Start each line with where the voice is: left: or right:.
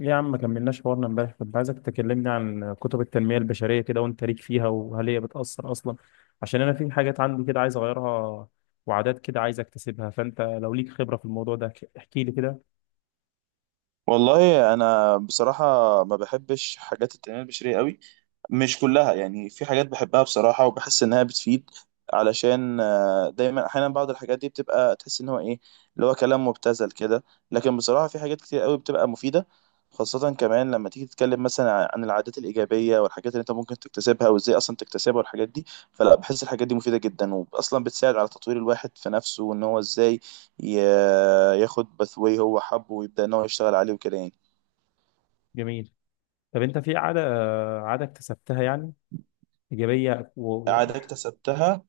left: ليه يا عم ما كملناش حوارنا امبارح؟ كنت عايزك تكلمني عن كتب التنمية البشرية كده وانت ليك فيها، وهل هي بتأثر أصلا؟ عشان أنا في حاجات عندي كده عايز أغيرها، وعادات كده عايز أكتسبها. فأنت لو ليك خبرة في الموضوع ده احكي لي كده.
right: والله انا بصراحه ما بحبش حاجات التنميه البشريه قوي. مش كلها يعني، في حاجات بحبها بصراحة وبحس إنها بتفيد. علشان دايما أحيانا بعض الحاجات دي بتبقى تحس إن هو إيه اللي هو كلام مبتذل كده. لكن بصراحة في حاجات كتير قوي بتبقى مفيدة، خاصة كمان لما تيجي تتكلم مثلا عن العادات الإيجابية والحاجات اللي أنت ممكن تكتسبها وإزاي أصلا تكتسبها والحاجات دي. فلا، بحس الحاجات دي مفيدة جدا وأصلا بتساعد على تطوير الواحد في نفسه وإن هو إزاي ي- ياخد باثواي هو حبه ويبدأ إن هو يشتغل عليه وكده يعني.
left: جميل. طب أنت في عادة، عادة اكتسبتها يعني، إيجابية
right: عادة اكتسبتها.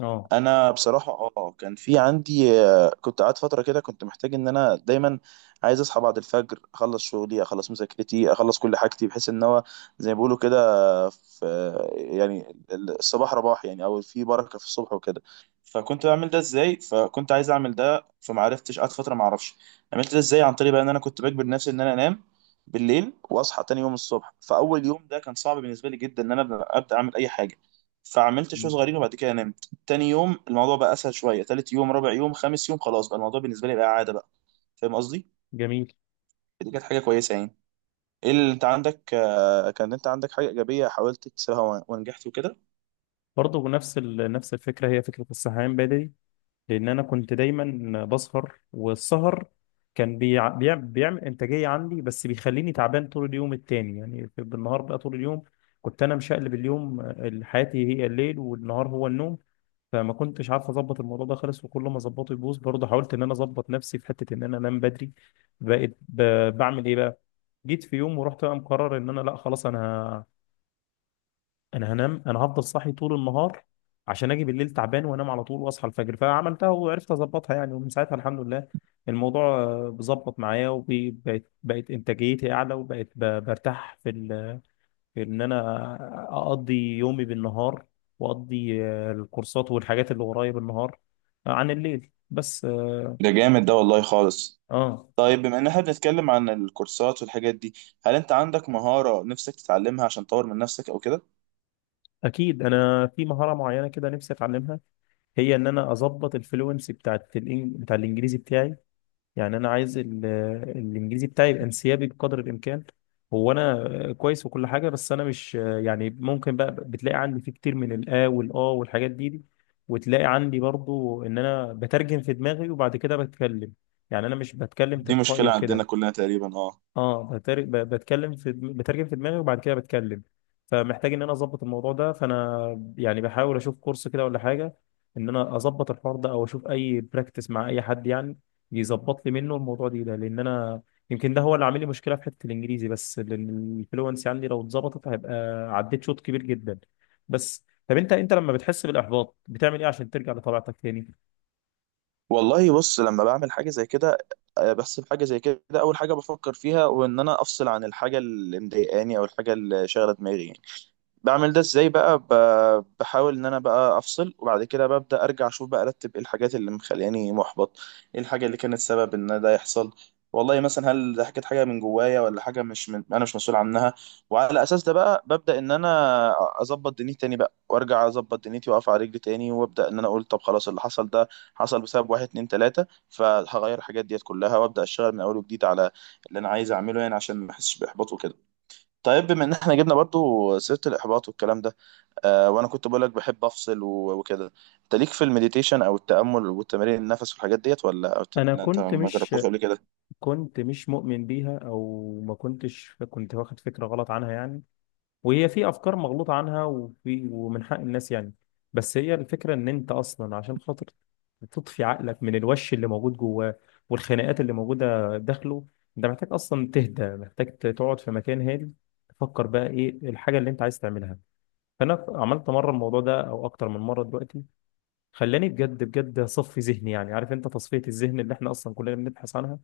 left: آه.
right: انا بصراحه كان في عندي، كنت قاعد فتره كده، كنت محتاج ان انا دايما عايز اصحى بعد الفجر، اخلص شغلي اخلص مذاكرتي اخلص كل حاجتي، بحيث ان هو زي ما بيقولوا كده في يعني الصباح رباح يعني، او في بركه في الصبح وكده. فكنت بعمل ده ازاي، فكنت عايز اعمل ده فما عرفتش، قعدت فتره ما اعرفش عملت ده ازاي. عن طريق بقى ان انا كنت بجبر نفسي ان انا انام بالليل واصحى تاني يوم الصبح. فاول يوم ده كان صعب بالنسبه لي جدا ان انا أبدأ اعمل اي حاجه، فعملت شوية صغيرين وبعد كده انام. تاني يوم الموضوع بقى اسهل شويه، تالت يوم رابع يوم خامس يوم خلاص بقى الموضوع بالنسبه لي بقى عاده بقى. فاهم قصدي؟
left: جميل.
right: دي كانت حاجه كويسه يعني. ايه اللي انت عندك؟ كان انت عندك حاجه ايجابيه حاولت تكسرها ونجحت وكده؟
left: برضه نفس الفكرة، هي فكرة الصحيان بدري. لان انا كنت دايما بسهر، والسهر كان بيعمل انتاجيه عندي، بس بيخليني تعبان طول اليوم التاني. يعني بالنهار بقى طول اليوم كنت انا مشقلب اليوم. حياتي هي الليل والنهار هو النوم. فما كنتش عارف اظبط الموضوع ده خالص، وكل ما اظبطه يبوظ. برضه حاولت ان انا اظبط نفسي في حته ان انا انام بدري. بقيت ب... بعمل ايه بقى؟ جيت في يوم ورحت بقى مقرر ان انا لا خلاص انا هنام، انا هفضل صاحي طول النهار عشان اجي بالليل تعبان وانام على طول واصحى الفجر. فعملتها وعرفت اظبطها يعني، ومن ساعتها الحمد لله الموضوع بظبط معايا، وبقت انتاجيتي اعلى، وبقت برتاح في في ان انا اقضي يومي بالنهار، واقضي الكورسات والحاجات اللي ورايا بالنهار عن الليل بس. اه.
right: ده جامد ده والله خالص.
left: آه.
right: طيب بما ان احنا بنتكلم عن الكورسات والحاجات دي، هل انت عندك مهاره نفسك تتعلمها عشان تطور من نفسك او كده؟
left: اكيد انا في مهارة معينة كده نفسي اتعلمها، هي ان انا اظبط الفلوينسي بتاعت بتاع الانجليزي بتاعي. يعني انا عايز الانجليزي بتاعي يبقى انسيابي بقدر الامكان. هو انا كويس وكل حاجه، بس انا مش يعني، ممكن بقى بتلاقي عندي فيه كتير من الا والا والحاجات دي، وتلاقي عندي برضو ان انا بترجم في دماغي وبعد كده بتكلم. يعني انا مش بتكلم
right: دي
left: تلقائي
right: مشكله عندنا
left: وكده.
right: كلنا تقريبا، اه.
left: اه، بتكلم في بترجم في دماغي وبعد كده بتكلم. فمحتاج ان انا اظبط الموضوع ده، فانا يعني بحاول اشوف كورس كده ولا حاجه ان انا اظبط الحوار ده، او اشوف اي براكتس مع اي حد يعني يظبط لي منه الموضوع ده. لان انا يمكن ده هو اللي عامل لي مشكله في حته الانجليزي بس، لان الفلونسي عندي لو اتظبطت هيبقى عديت شوط كبير جدا. بس طب انت لما بتحس بالاحباط بتعمل ايه عشان ترجع لطبيعتك تاني؟
right: والله بص، لما بعمل حاجه زي كده بس في حاجه زي كده اول حاجه بفكر فيها وان انا افصل عن الحاجه اللي مضايقاني او الحاجه اللي شاغله دماغي يعني. بعمل ده ازاي بقى؟ بحاول ان انا بقى افصل وبعد كده ببدا ارجع اشوف بقى، ارتب ايه الحاجات اللي مخلياني محبط، ايه الحاجه اللي كانت سبب ان ده يحصل، والله مثلا هل ده كانت حاجه من جوايا ولا حاجه مش من انا مش مسؤول عنها. وعلى اساس ده بقى ببدا ان انا اظبط دنيتي تاني بقى، وارجع اظبط دنيتي واقف على رجلي تاني، وابدا ان انا اقول طب خلاص، اللي حصل ده حصل بسبب واحد اتنين تلاته، فهغير الحاجات ديت كلها وابدا اشتغل من اول وجديد على اللي انا عايز اعمله يعني، عشان ما احسش باحباط وكده. طيب بما ان احنا جبنا برضو سيرة الاحباط والكلام ده، وانا كنت بقولك بحب افصل وكده، انت ليك في المديتيشن او التأمل والتمارين النفس والحاجات ديت، ولا
left: انا
right: انت
left: كنت
right: ما
left: مش
right: جربتهاش قبل كده؟
left: كنت مش مؤمن بيها، او ما كنتش، كنت واخد فكره غلط عنها يعني. وهي في افكار مغلوطه عنها، وفي ومن حق الناس يعني. بس هي الفكره ان انت اصلا عشان خاطر تطفي عقلك من الوش اللي موجود جواه والخناقات اللي موجوده داخله، انت محتاج اصلا تهدى، محتاج تقعد في مكان هادي تفكر بقى ايه الحاجه اللي انت عايز تعملها. فانا عملت مره الموضوع ده او اكتر من مره دلوقتي، خلاني بجد بجد اصفي ذهني يعني، عارف انت تصفيه الذهن اللي احنا اصلا كلنا بنبحث عنها.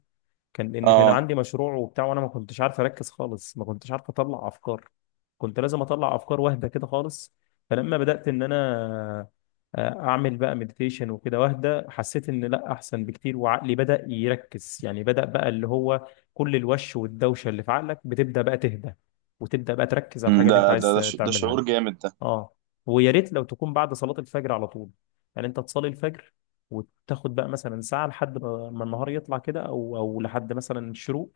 left: كان لان كان
right: اه.
left: عندي مشروع وبتاع وانا ما كنتش عارف اركز خالص، ما كنتش عارف اطلع افكار، كنت لازم اطلع افكار واحده كده خالص. فلما بدات ان انا اعمل بقى مديتيشن وكده واحده، حسيت ان لا احسن بكتير، وعقلي بدا يركز يعني، بدا بقى اللي هو كل الوش والدوشه اللي في عقلك بتبدا بقى تهدى، وتبدا بقى تركز على الحاجه اللي انت عايز
right: ده
left: تعملها.
right: شعور جامد ده.
left: اه. ويا ريت لو تكون بعد صلاة الفجر على طول، يعني انت تصلي الفجر وتاخد بقى مثلا ساعة لحد ما النهار يطلع كده، او لحد مثلا الشروق،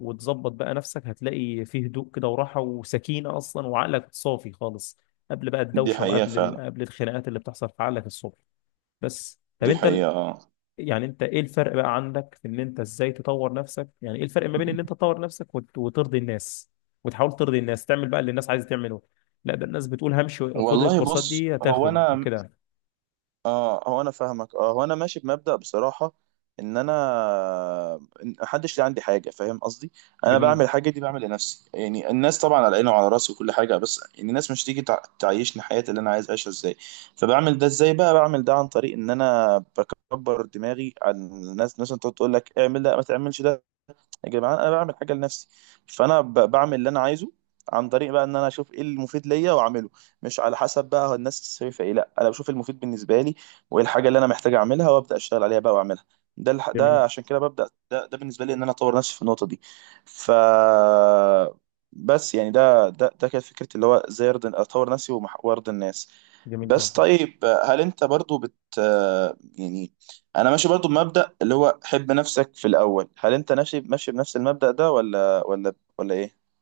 left: وتظبط بقى نفسك. هتلاقي فيه هدوء كده وراحة وسكينة اصلا، وعقلك صافي خالص قبل بقى
right: دي
left: الدوشة
right: حقيقة
left: وقبل
right: فعلا.
left: قبل الخناقات اللي بتحصل في عقلك الصبح. بس طب
right: دي
left: انت،
right: حقيقة، اه.
left: يعني انت ايه الفرق بقى عندك في ان انت ازاي تطور نفسك؟ يعني ايه الفرق ما بين ان انت تطور نفسك وترضي الناس، وتحاول ترضي الناس تعمل بقى اللي الناس عايزه تعمله؟ لا ده الناس بتقول همشي خد
right: والله
left: الكورسات
right: بص،
left: دي هتاخد وكده.
right: هو انا فاهمك. اه هو انا ماشي بمبدأ بصراحة، ان انا إن محدش ليه عندي حاجة، فاهم قصدي؟ انا
left: جميل.
right: بعمل الحاجة دي بعمل لنفسي يعني. الناس طبعا على عيني وعلى راسي وكل حاجة، بس يعني الناس مش تيجي تعيشني حياتي اللي انا عايز اعيشها ازاي. فبعمل ده ازاي بقى؟ بعمل ده عن طريق ان انا بكبر دماغي عن الناس، مثلا تقعد تقول لك اعمل ده ما تعملش ده، يا جماعه انا بعمل حاجه لنفسي. فانا بعمل اللي انا عايزه عن طريق بقى ان انا اشوف ايه المفيد ليا واعمله، مش على حسب بقى هو الناس شايفه ايه، لا انا بشوف المفيد بالنسبه لي وايه الحاجه اللي انا محتاج اعملها وابدا اشتغل عليها بقى واعملها. ده
left: جميل.
right: عشان كده ببدا ده بالنسبه لي ان انا اطور نفسي في النقطه دي. ف، بس يعني ده كانت فكرتي، اللي هو ازاي ارضي اطور نفسي وارضي الناس.
left: جميل
right: بس
left: جدا.
right: طيب، هل انت برضو يعني، انا ماشي برضو بمبدأ اللي هو حب نفسك في الاول، هل انت ماشي بنفس المبدأ ده ولا ايه؟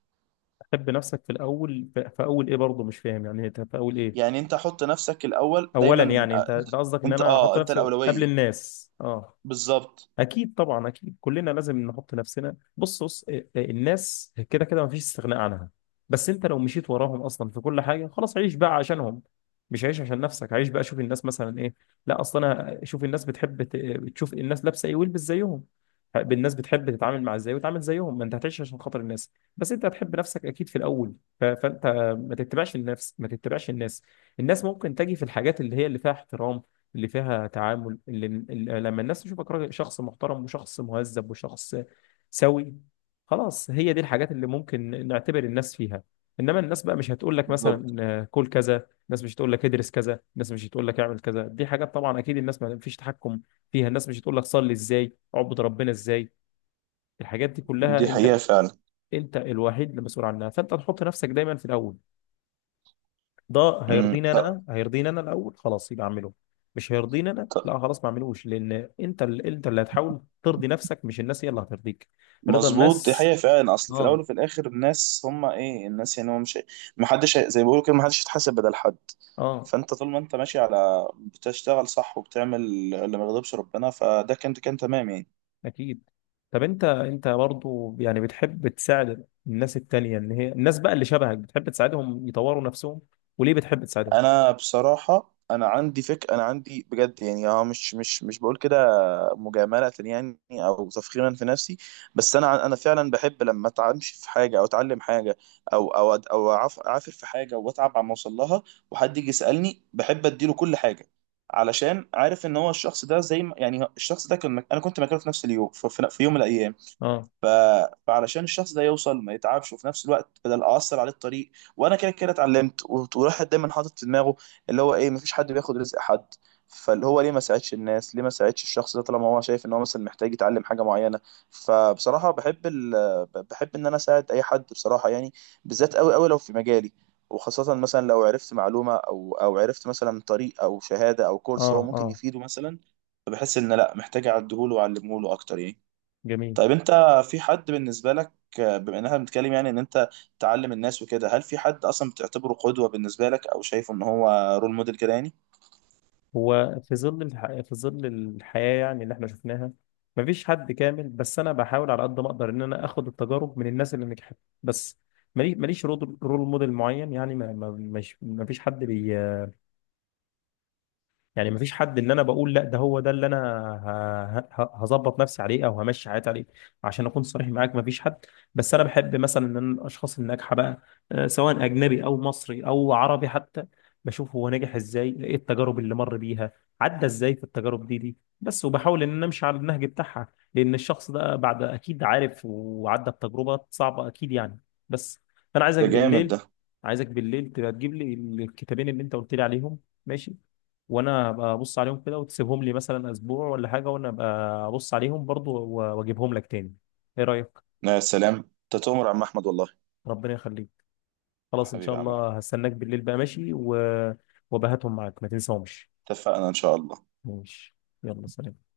left: تحب نفسك في الاول؟ في في اول ايه برضه؟ مش فاهم يعني، انت في اول ايه؟
right: يعني انت حط نفسك الاول
left: اولا
right: دايما،
left: يعني، انت
right: انت
left: ده قصدك ان
right: انت
left: انا احط
right: اه انت
left: نفسي قبل
right: الأولوية؟
left: الناس؟ اه،
right: بالظبط.
left: اكيد طبعا، اكيد كلنا لازم نحط نفسنا. بص إيه، إيه، الناس كده كده مفيش استغناء عنها، بس انت لو مشيت وراهم اصلا في كل حاجه خلاص عيش بقى عشانهم، مش عيش عشان نفسك. عيش بقى شوف الناس مثلا ايه، لا اصلا انا شوف الناس بتحب تشوف الناس لابسه ايه والبس زيهم، الناس بتحب تتعامل مع ازاي وتعامل زيهم، ما انت هتعيش عشان خاطر الناس. بس انت هتحب نفسك اكيد في الاول، فانت ما تتبعش النفس ما تتبعش الناس. الناس ممكن تجي في الحاجات اللي هي اللي فيها احترام، اللي فيها تعامل، اللي لما الناس تشوفك راجل، شخص محترم وشخص مهذب وشخص سوي، خلاص هي دي الحاجات اللي ممكن نعتبر الناس فيها. انما الناس بقى مش هتقول لك
right: بالظبط،
left: مثلا كل كذا، الناس مش هتقول لك ادرس كذا، الناس مش هتقول لك اعمل كذا. دي حاجات طبعا اكيد الناس ما فيش تحكم فيها. الناس مش هتقول لك صلي ازاي، اعبد ربنا ازاي. الحاجات دي كلها
right: دي حقيقة
left: انت،
right: فعلا.
left: انت الوحيد المسؤول عنها. فانت تحط نفسك دايما في الاول. ده
right: امم
left: هيرضيني
right: ط-
left: انا، هيرضيني انا الاول، خلاص يبقى اعمله. مش هيرضيني انا،
right: ط-
left: لا خلاص ما اعملوش. لان انت، انت اللي هتحاول ترضي نفسك، مش الناس هي اللي هترضيك. رضا
right: مظبوط، دي
left: الناس.
right: حقيقة فعلا، اصل في الاول
left: اه.
right: وفي الاخر الناس هم ايه الناس يعني، هو مش محدش هي- زي ما بيقولوا كده محدش يتحاسب بدل حد.
left: اه.
right: فانت طول ما انت ماشي على بتشتغل صح وبتعمل اللي ما يغضبش ربنا، فده كان تمام يعني.
left: اكيد. طب انت برضو يعني بتحب تساعد الناس التانية، ان هي الناس بقى اللي شبهك بتحب تساعدهم يطوروا نفسهم؟ وليه بتحب تساعدهم؟
right: انا بصراحه، انا عندي بجد يعني، مش مش بقول كده مجامله يعني او تفخيرا في نفسي. بس انا فعلا بحب لما اتعامش في حاجه او اتعلم حاجه او اعافر في حاجه واتعب على ما اوصل لها، وحد يجي يسالني بحب اديله كل حاجه، علشان عارف ان هو الشخص ده زي ما يعني الشخص ده انا كنت مكانه في نفس اليوم، في يوم من الايام.
left: اه.
right: ف... فعلشان الشخص ده يوصل ما يتعبش وفي نفس الوقت بدل اثر عليه الطريق، وانا كده كده اتعلمت وراحت دايما حاطط في دماغه اللي هو ايه، مفيش حد بياخد رزق حد. فاللي هو ليه ما ساعدش الناس، ليه ما ساعدش الشخص ده طالما هو شايف ان هو مثلا محتاج يتعلم حاجه معينه؟ فبصراحه بحب ان انا اساعد اي حد بصراحه يعني، بالذات قوي قوي لو في مجالي، وخاصة مثلا لو عرفت معلومة أو عرفت مثلا طريق أو شهادة أو
left: اه.
right: كورس هو ممكن
left: اه.
right: يفيده مثلا، فبحس إن لأ، محتاج أعدهوله وأعلمهوله أكتر يعني.
left: جميل.
right: طيب انت، في حد بالنسبة لك؟ بما ان احنا بنتكلم يعني ان انت تعلم الناس وكده، هل في حد اصلا بتعتبره قدوة بالنسبة لك او شايفه ان هو رول موديل كده يعني؟
left: هو في ظل في ظل الحياة يعني اللي احنا شفناها مفيش حد كامل، بس انا بحاول على قد ما اقدر ان انا اخد التجارب من الناس اللي نجحت بس. ماليش رول موديل معين يعني، مفيش حد بي، يعني مفيش حد ان انا بقول لا ده هو ده اللي انا هظبط نفسي عليه او همشي حياتي عليه. عشان اكون صريح معاك مفيش حد. بس انا بحب مثلا ان أنا الاشخاص الناجحه بقى، سواء اجنبي او مصري او عربي حتى، بشوف هو ناجح ازاي، ايه التجارب اللي مر بيها، عدى ازاي في التجارب دي بس، وبحاول ان انا امشي على النهج بتاعها. لان الشخص ده بعد اكيد عارف وعدى بتجربه صعبه اكيد يعني. بس فانا عايزك
right: ده جامد
left: بالليل
right: ده.
left: عايزك بالليل تبقى تجيب لي الكتابين اللي انت قلت لي عليهم، ماشي؟ وانا ابقى ابص عليهم كده، وتسيبهم لي مثلا اسبوع ولا حاجه، وانا ابقى ابص عليهم برضو واجيبهم لك تاني. ايه رايك؟
right: يا سلام، انت تؤمر عم احمد والله.
left: ربنا يخليك.
right: يا
left: خلاص ان شاء
right: حبيبي يا عم احمد.
left: الله هستناك بالليل بقى، ماشي. وبهاتهم معاك ما تنساهمش.
right: اتفقنا ان شاء الله.
left: ماشي. يلا سلام.